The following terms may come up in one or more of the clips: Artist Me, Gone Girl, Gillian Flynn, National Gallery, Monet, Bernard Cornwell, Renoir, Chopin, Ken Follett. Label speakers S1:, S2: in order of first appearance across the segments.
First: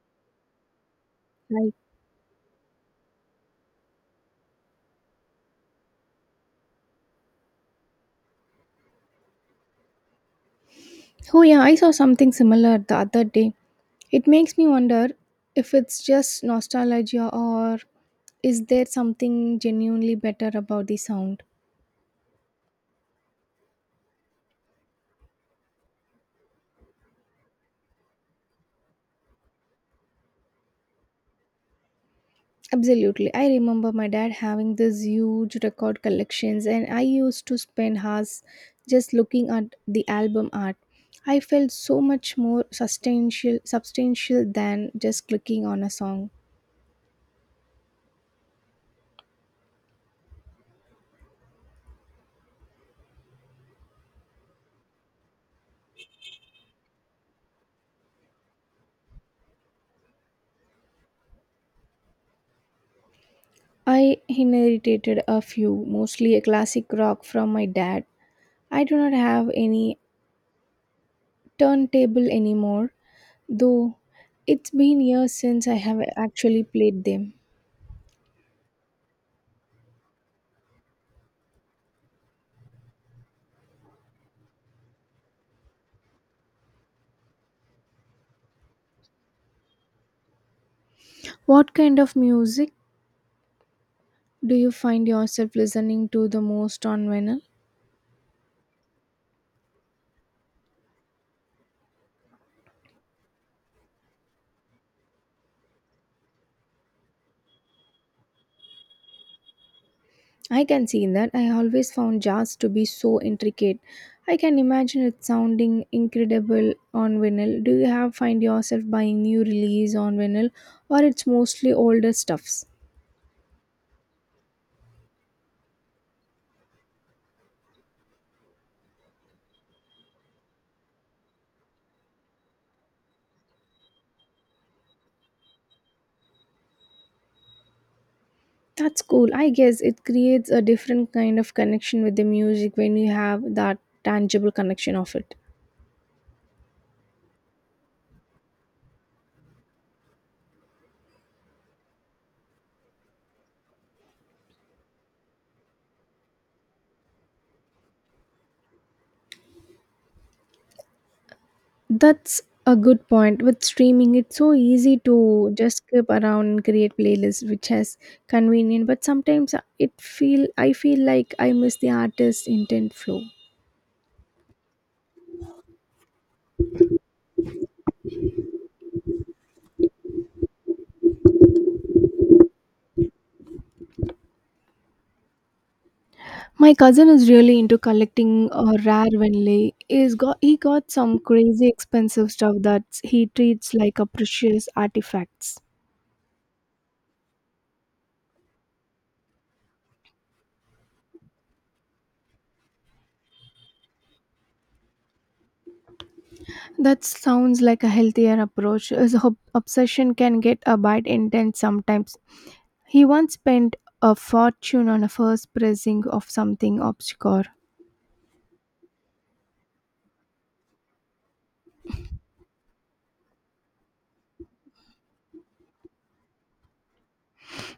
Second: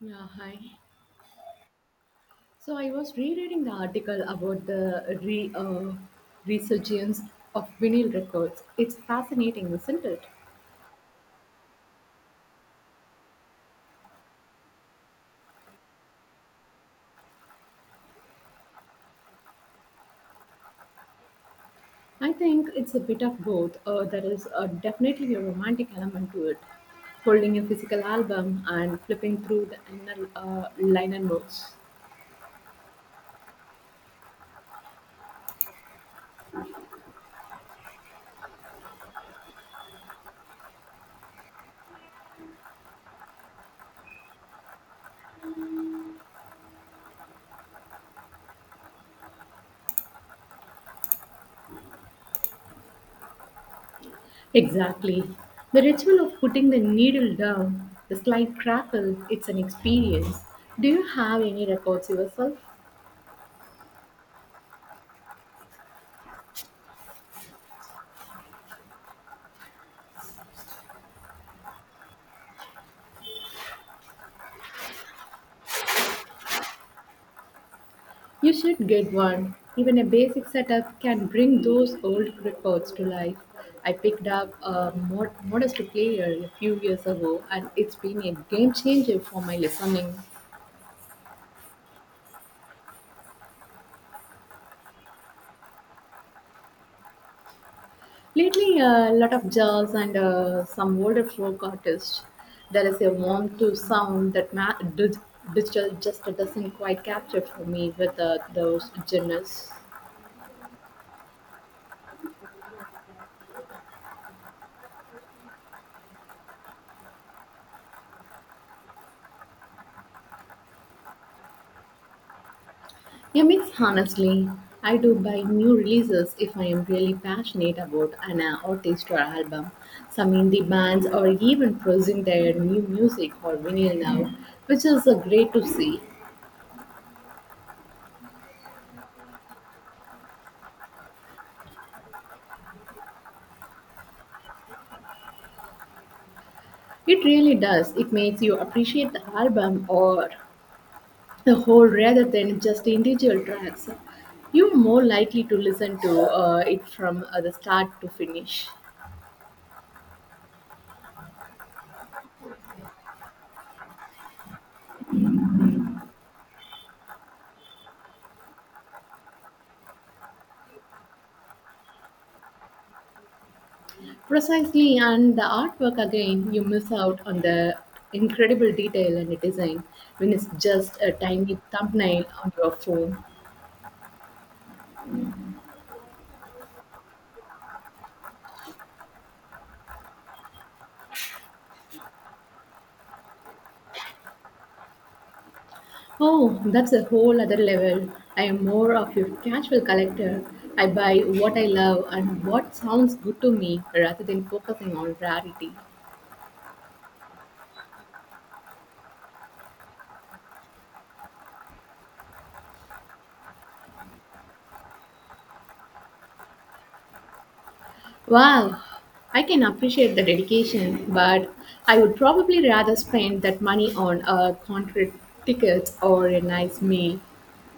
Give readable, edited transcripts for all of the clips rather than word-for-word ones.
S1: Yeah, hi.
S2: Right.
S1: So I was rereading the article about the resurgence of vinyl records. It's fascinating, isn't it?
S2: Oh, yeah, I saw something similar the other day. It makes me wonder if it's just nostalgia or is there something genuinely better about the sound?
S1: I think it's a bit of both. There is definitely a romantic element to it, holding a physical album and flipping through the inner liner notes.
S2: Absolutely. I remember my dad having these huge record collections, and I used to spend hours just looking at the album art. I felt so much more substantial, than just clicking on a song.
S1: Exactly. The ritual of putting the needle down, the slight crackle, it's an experience. Do you have any records yourself?
S2: I inherited a few, mostly a classic rock from my dad. I do not have any turntable anymore, though it's been years since I have actually played them.
S1: You should get one. Even a basic setup can bring those old records to life. I picked up a modest player a few years ago, and it's been a game changer for my listening.
S2: What kind of music do you find yourself listening to the most on vinyl?
S1: Lately, a lot of jazz and some older folk artists. There is a warmth to sound that digital just doesn't quite capture for me with those genres.
S2: I can see that. I always found jazz to be so intricate. I can imagine it sounding incredible on vinyl. Do you have find yourself buying new release on vinyl or it's mostly older stuffs?
S1: A mix, honestly. I do buy new releases if I am really passionate about an artist or album. Some indie bands are even producing their new music or vinyl now, which is great to see.
S2: That's cool. I guess it creates a different kind of connection with the music when you have that tangible connection of it.
S1: It really does. It makes you appreciate the album or the whole rather than just individual tracks. You're more likely to listen to it from the start to finish.
S2: That's a good point. With streaming, it's so easy to just skip around and create playlists, which is convenient. But sometimes it feel I feel like I miss the artist's intent flow.
S1: Precisely, and the artwork again, you miss out on the incredible detail and design when it's just a tiny thumbnail on your phone.
S2: My cousin is really into collecting rare Venley. He got some crazy expensive stuff that he treats like a precious artifacts.
S1: Oh, that's a whole other level. I am more of a casual collector. I buy what I love and what sounds good to me rather than focusing on rarity.
S2: That sounds like a healthier approach, as obsession can get a bit intense sometimes. He once spent a fortune on a first pressing of something obscure.
S1: Wow, I can appreciate the dedication, but I would probably rather spend that money on a concrete ticket or a nice meal.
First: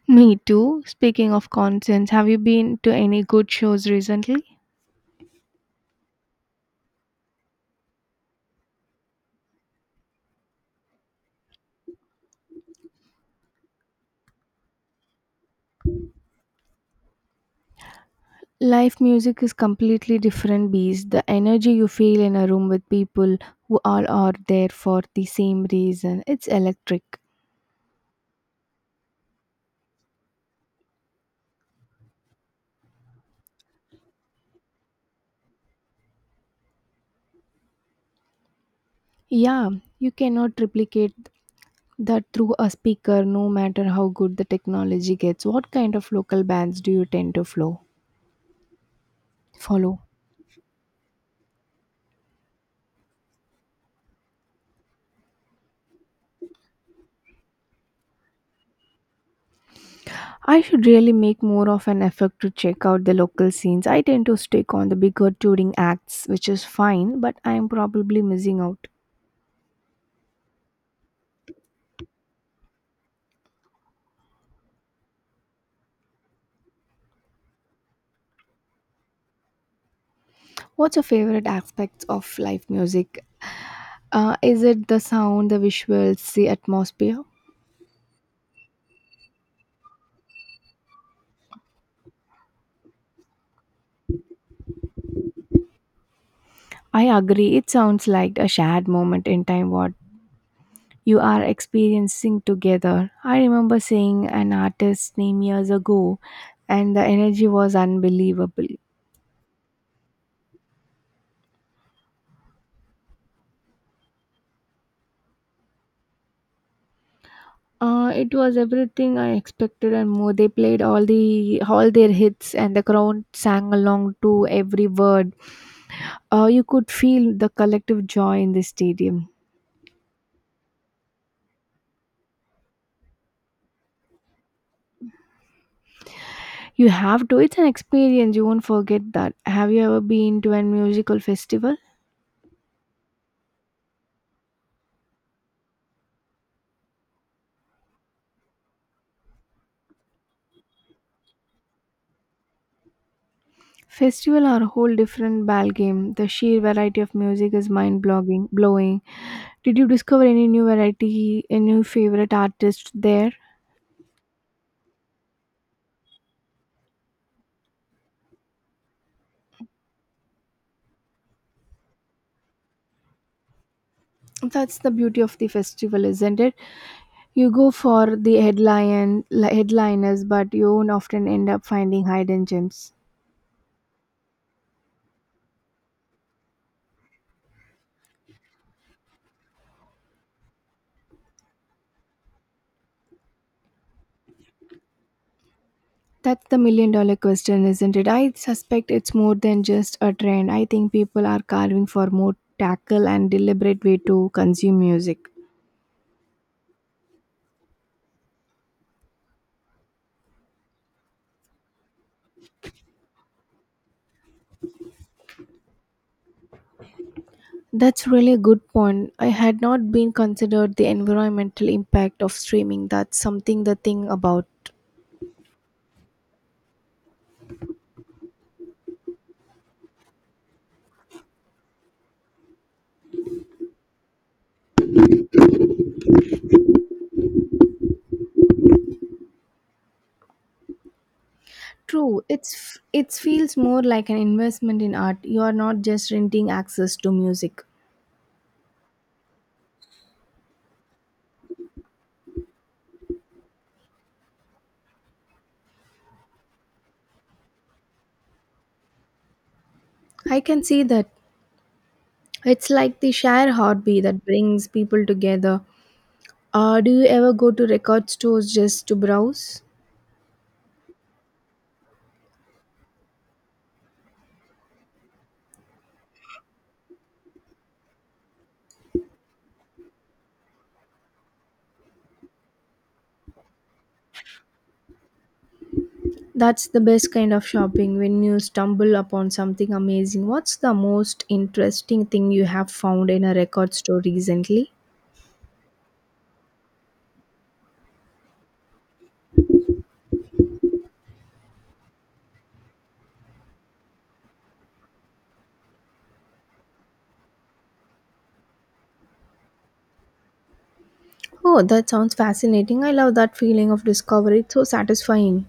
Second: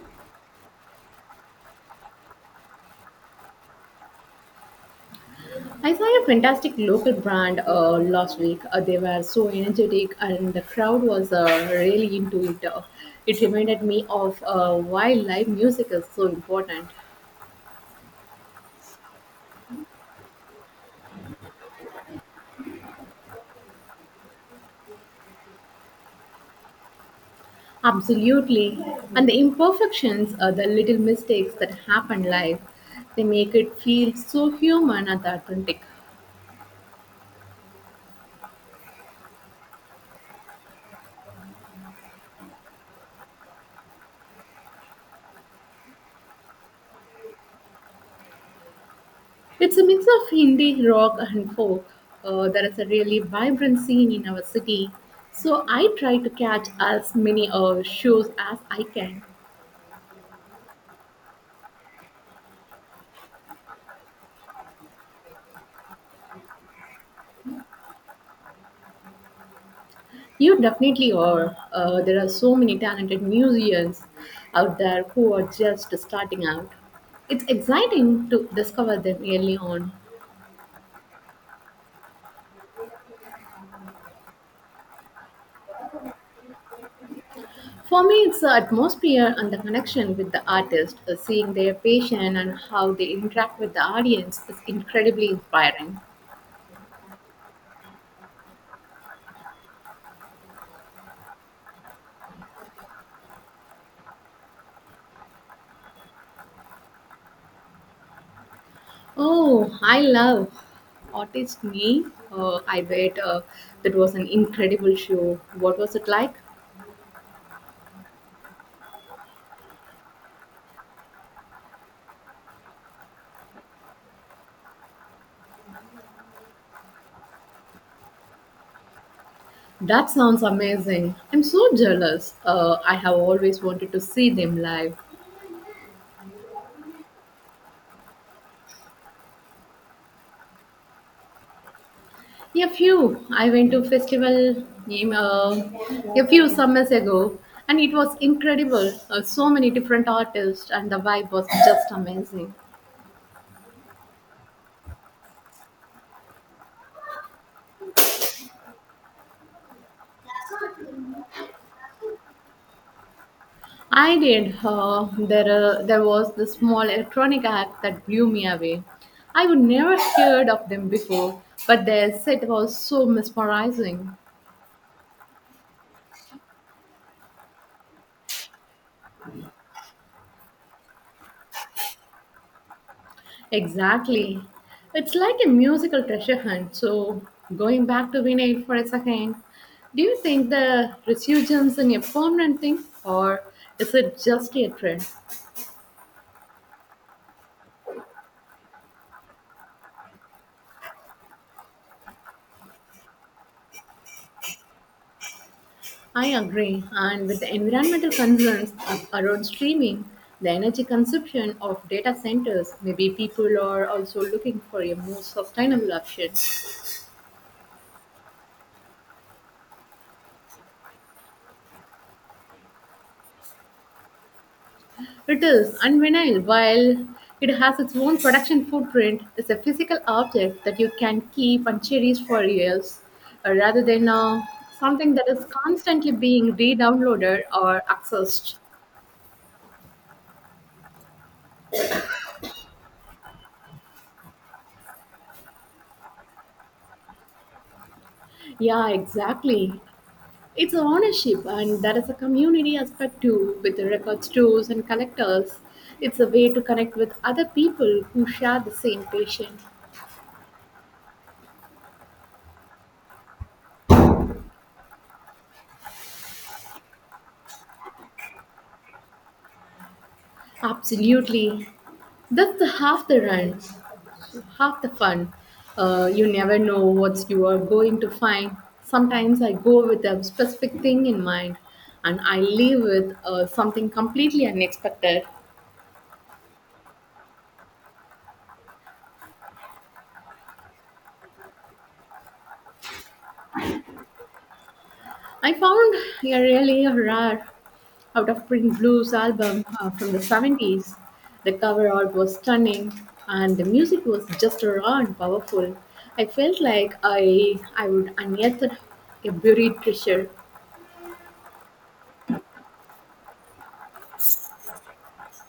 S2: Me too. Speaking of concerts, have you been to any good shows recently?
S1: I saw a fantastic local brand last week. They were so energetic, and the crowd was really into it. It reminded me of why live music is so important.
S2: Live music is completely different beast. The energy you feel in a room with people who all are there for the same reason, it's electric.
S1: Absolutely. And the imperfections, the little mistakes that happen live, they make it feel so human and authentic.
S2: Yeah, you cannot replicate that through a speaker, no matter how good the technology gets. What kind of local bands do you tend to flow?
S1: It's a
S2: Follow.
S1: mix of indie rock and folk. There is a really vibrant scene in our city. So I try to catch as many shows as I can.
S2: I should really make more of an effort to check out the local scenes. I tend to stick on the bigger touring acts, which is fine, but I am probably missing out.
S1: You definitely are. There are so many talented musicians out there who are just starting out. It's exciting to discover them early on.
S2: What's your favorite aspects of live music? Is it the sound, the visuals, the atmosphere?
S1: For me, it's the atmosphere and the connection with the artist, seeing their passion and how they interact with the audience is incredibly inspiring.
S2: I agree. It sounds like a shared moment in time. What you are experiencing together. I remember seeing an artist's name years ago, and the energy was unbelievable.
S1: Oh, I love Artist Me. I bet that was an incredible show. What was it like?
S2: It was everything I expected and more. They played all their hits, and the crowd sang along to every word. You could feel the collective joy in the stadium.
S1: That sounds amazing. I'm so jealous. I have always wanted to see them live.
S2: You have to. It's an experience. You won't forget that. Have you ever been to a musical festival?
S1: A few, I went to festival a few summers ago, and it was incredible. So many different artists, and the vibe was just amazing.
S2: Festival are a whole different ball game. The sheer variety of music is mind blowing. Did you discover any new variety, any favorite artist there?
S1: I did. There was this small electronic act that blew me away. I would never heard of them before, but their set was so mesmerizing.
S2: That's the beauty of the festival, isn't it? You go for the headliners, but you won't often end up finding hidden gems.
S1: Exactly. It's like a musical treasure hunt. So, going back to vinyl for a second, do you think the resurgence in a permanent thing or is it just a trend?
S2: That's the million dollar question, isn't it? I suspect it's more than just a trend. I think people are carving for more tackle and deliberate way to consume music.
S1: I agree. And with the environmental concerns of around streaming, the energy consumption of data centers, maybe people are also looking for a more sustainable option.
S2: That's really a good point. I had not been considered the environmental impact of streaming. That's something the thing about.
S1: It is, and vinyl, while it has its own production footprint, is a physical object that you can keep and cherish for years, rather than something that is constantly being re-downloaded or accessed.
S2: True, it feels more like an investment in art. You are not just renting access to music.
S1: Yeah, exactly. It's a ownership, and there is a community aspect too, with the record stores and collectors. It's a way to connect with other people who share the same passion.
S2: I can see that. It's like the shared hobby that brings people together. Do you ever go to record stores just to browse?
S1: Absolutely. That's the half the run, half the fun. You never know what you are going to find. Sometimes I go with a specific thing in mind, and I leave with something completely unexpected.
S2: That's the best kind of shopping when you stumble upon something amazing. What's the most interesting thing you have found in a record store recently?
S1: I found a really rare out of print blues album from the 70s. The cover art was stunning, and the music was just raw and powerful. I felt like I would unearth a buried treasure.
S2: Oh, that sounds fascinating. I love that feeling of discovery. It's so satisfying.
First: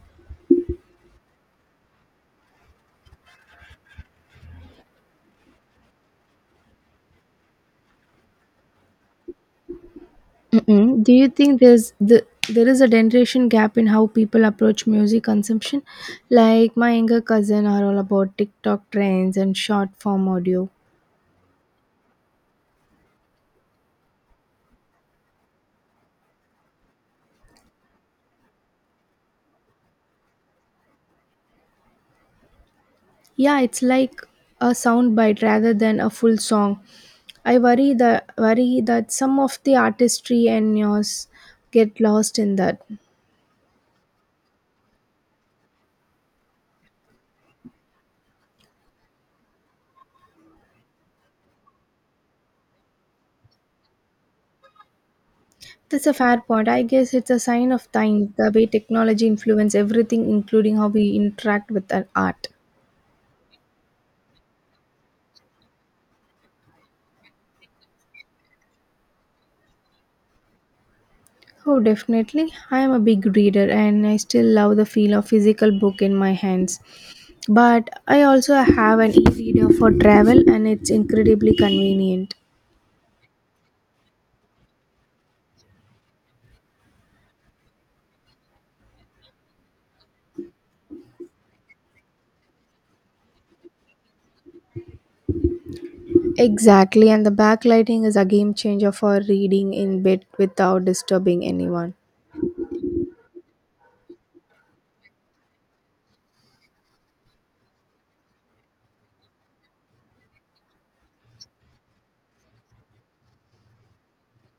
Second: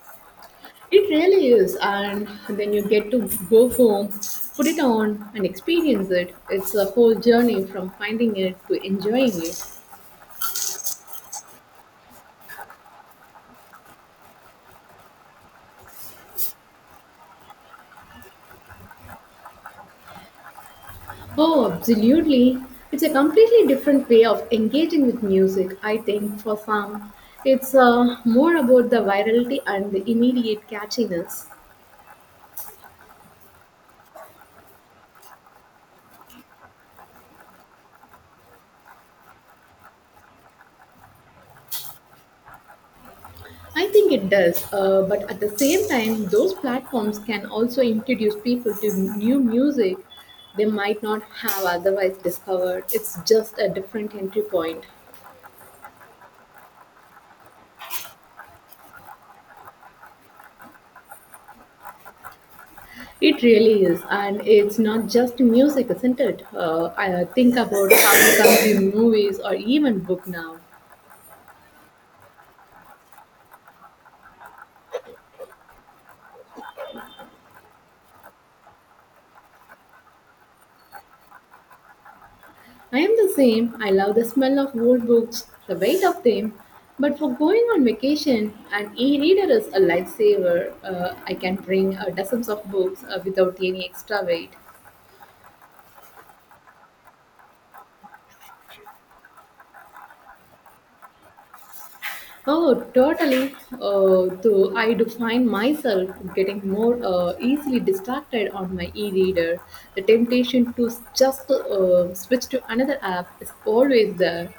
S1: It really is, and then you get to go home, put it on, and experience it. It's a whole journey from finding it to enjoying it.
S2: Mm-mm. Do you think the there is a generation gap in how people approach music consumption? Like my younger cousin are all about TikTok trends and short form audio.
S1: Oh, absolutely. It's a completely different way of engaging with music, I think, for some. It's more about the virality and the immediate catchiness.
S2: Yeah, it's like a soundbite rather than a full song. I worry that some of the artistry and yours get lost in that.
S1: I think it does, but at the same time, those platforms can also introduce people to new music they might not have otherwise discovered. It's just a different entry point.
S2: That's a fair point. I guess it's a sign of time, the way technology influence everything, including how we interact with our art.
S1: It really is, and it's not just music, isn't it? I think about how we consume movies or even book now.
S2: Oh, definitely. I am a big reader and I still love the feel of physical book in my hands. But I also have an e-reader for travel and it's incredibly convenient.
S1: I am the same. I love the smell of old books, the weight of them. But for going on vacation, an e reader is a lifesaver. I can bring dozens of books without any extra weight.
S2: Exactly, and the backlighting is a game changer for reading in bed without disturbing anyone.
S1: Oh, totally. Though I do find myself getting more easily distracted on my e reader. The temptation to just switch to another app is always there.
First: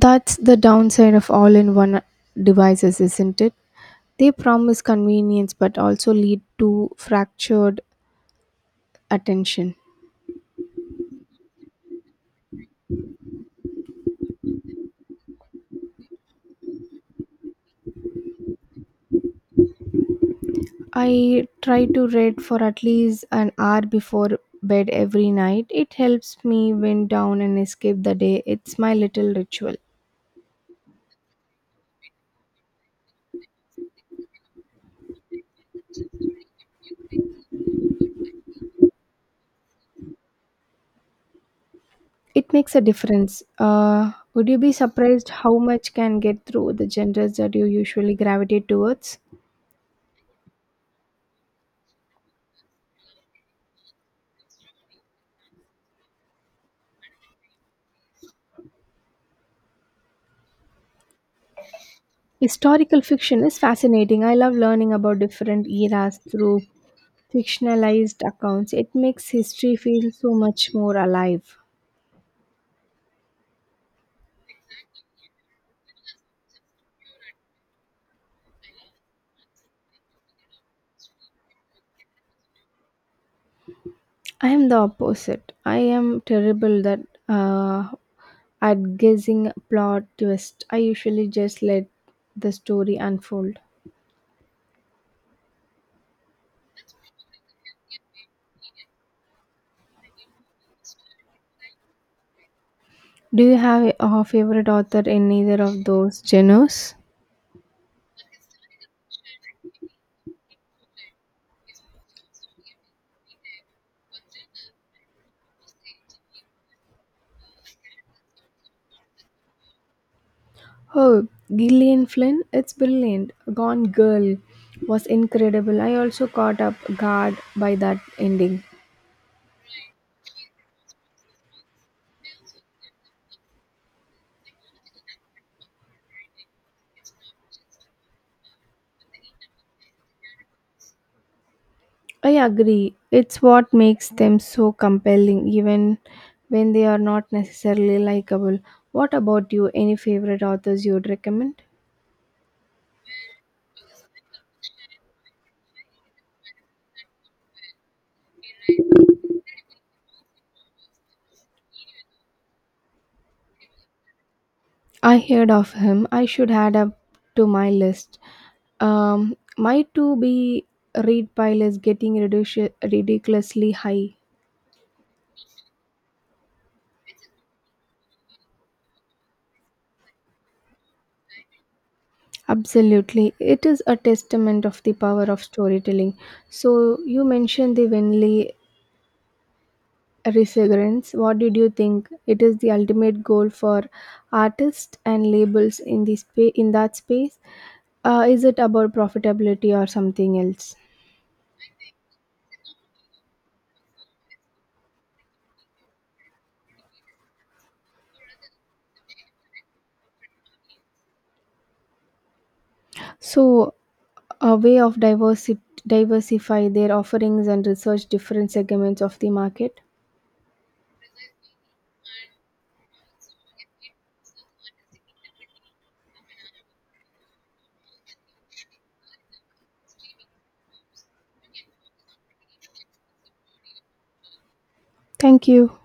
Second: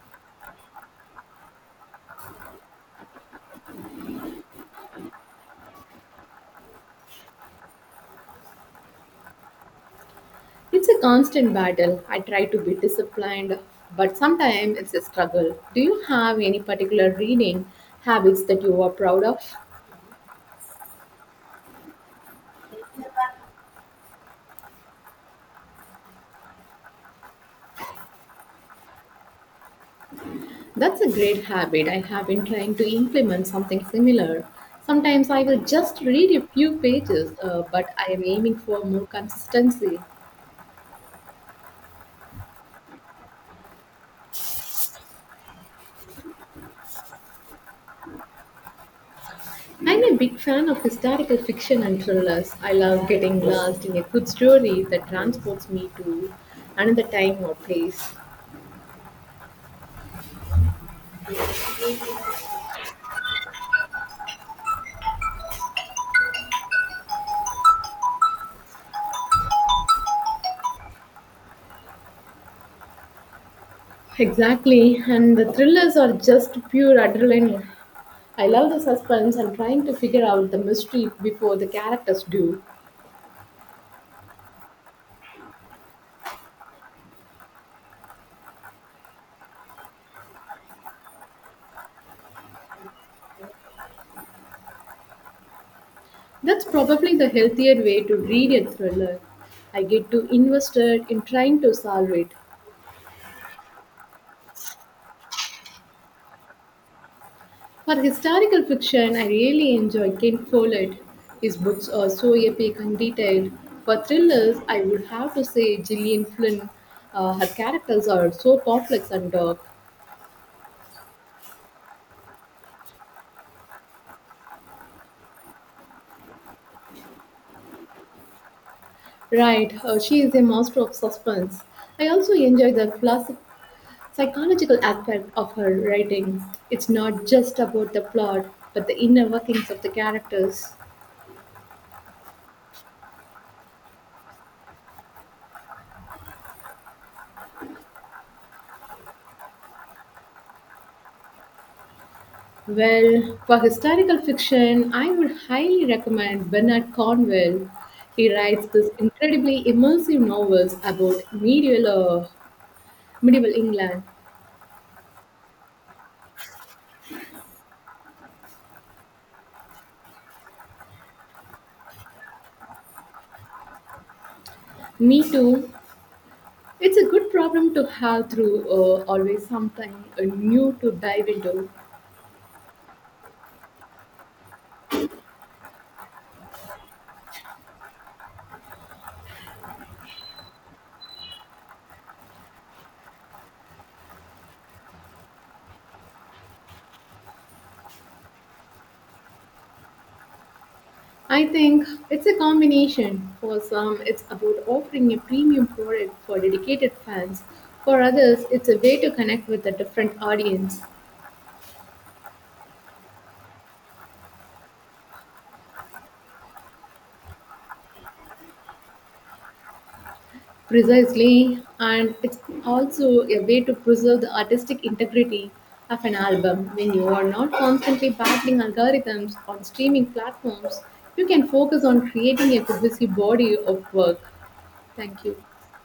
S2: That's the downside of all-in-one devices, isn't it? They promise convenience but also lead to fractured attention.
S1: It's a constant battle. I try to be disciplined, but sometimes it's a struggle. Do you have any particular reading habits that you are proud of?
S2: I try to read for at least an hour before bed every night. It helps me wind down and escape the day. It's my little ritual.
S1: That's a great habit. I have been trying to implement something similar. Sometimes I will just read a few pages, but I am aiming for more consistency.
S2: It makes a difference. Would you be surprised how much can get through the genres that you usually gravitate towards?
S1: I'm a big fan of historical fiction and thrillers. I love getting lost in a good story that transports me to another time or place.
S2: Historical fiction is fascinating. I love learning about different eras through fictionalized accounts. It makes history feel so much more alive.
S1: Exactly, and the thrillers are just pure adrenaline. I love the suspense and trying to figure out the mystery before the characters do.
S2: I am the opposite. I am terrible that uh, at guessing plot twist. I usually just let the story unfold.
S1: That's probably the healthier way to read a thriller. I get too invested in trying to solve it.
S2: Do you have a favorite author in either of those genres?
S1: For historical fiction, I really enjoy Ken Follett. His books are so epic and detailed. For thrillers, I would have to say Gillian Flynn. Her characters are so complex and dark.
S2: Oh, Gillian Flynn, it's brilliant. Gone Girl was incredible. I also caught up guard by that ending.
S1: Right, she is a master of suspense. I also enjoy the psychological aspect of her writing. It's not just about the plot, but the inner workings of the characters.
S2: I agree. It's what makes them so compelling, even when they are not necessarily likable. What about you? Any favorite authors you'd recommend?
S1: Well, for historical fiction, I would highly recommend Bernard Cornwell. He writes these incredibly immersive novels about medieval England.
S2: I heard of him. I should add up to my list. My to be read pile is getting ridiculously high.
S1: Me too. It's a good problem to have through, always something uh, new to dive into.
S2: Absolutely. It is a testament of the power of storytelling. So, you mentioned the Winley Resurgence, what did you think? It is the ultimate goal for artists and labels in in that space. Is it about profitability or something else?
S1: I think it's a combination. For some, it's about offering a premium product for dedicated fans. For others, it's a way to connect with a different audience.
S2: So, a way of diversify their offerings and research different segments of the market.
S1: Precisely, and it's also a way to preserve the artistic integrity of an album. When you are not constantly battling algorithms on streaming platforms, you can focus on creating a cohesive body of work. Thank you.
S2: Thank you.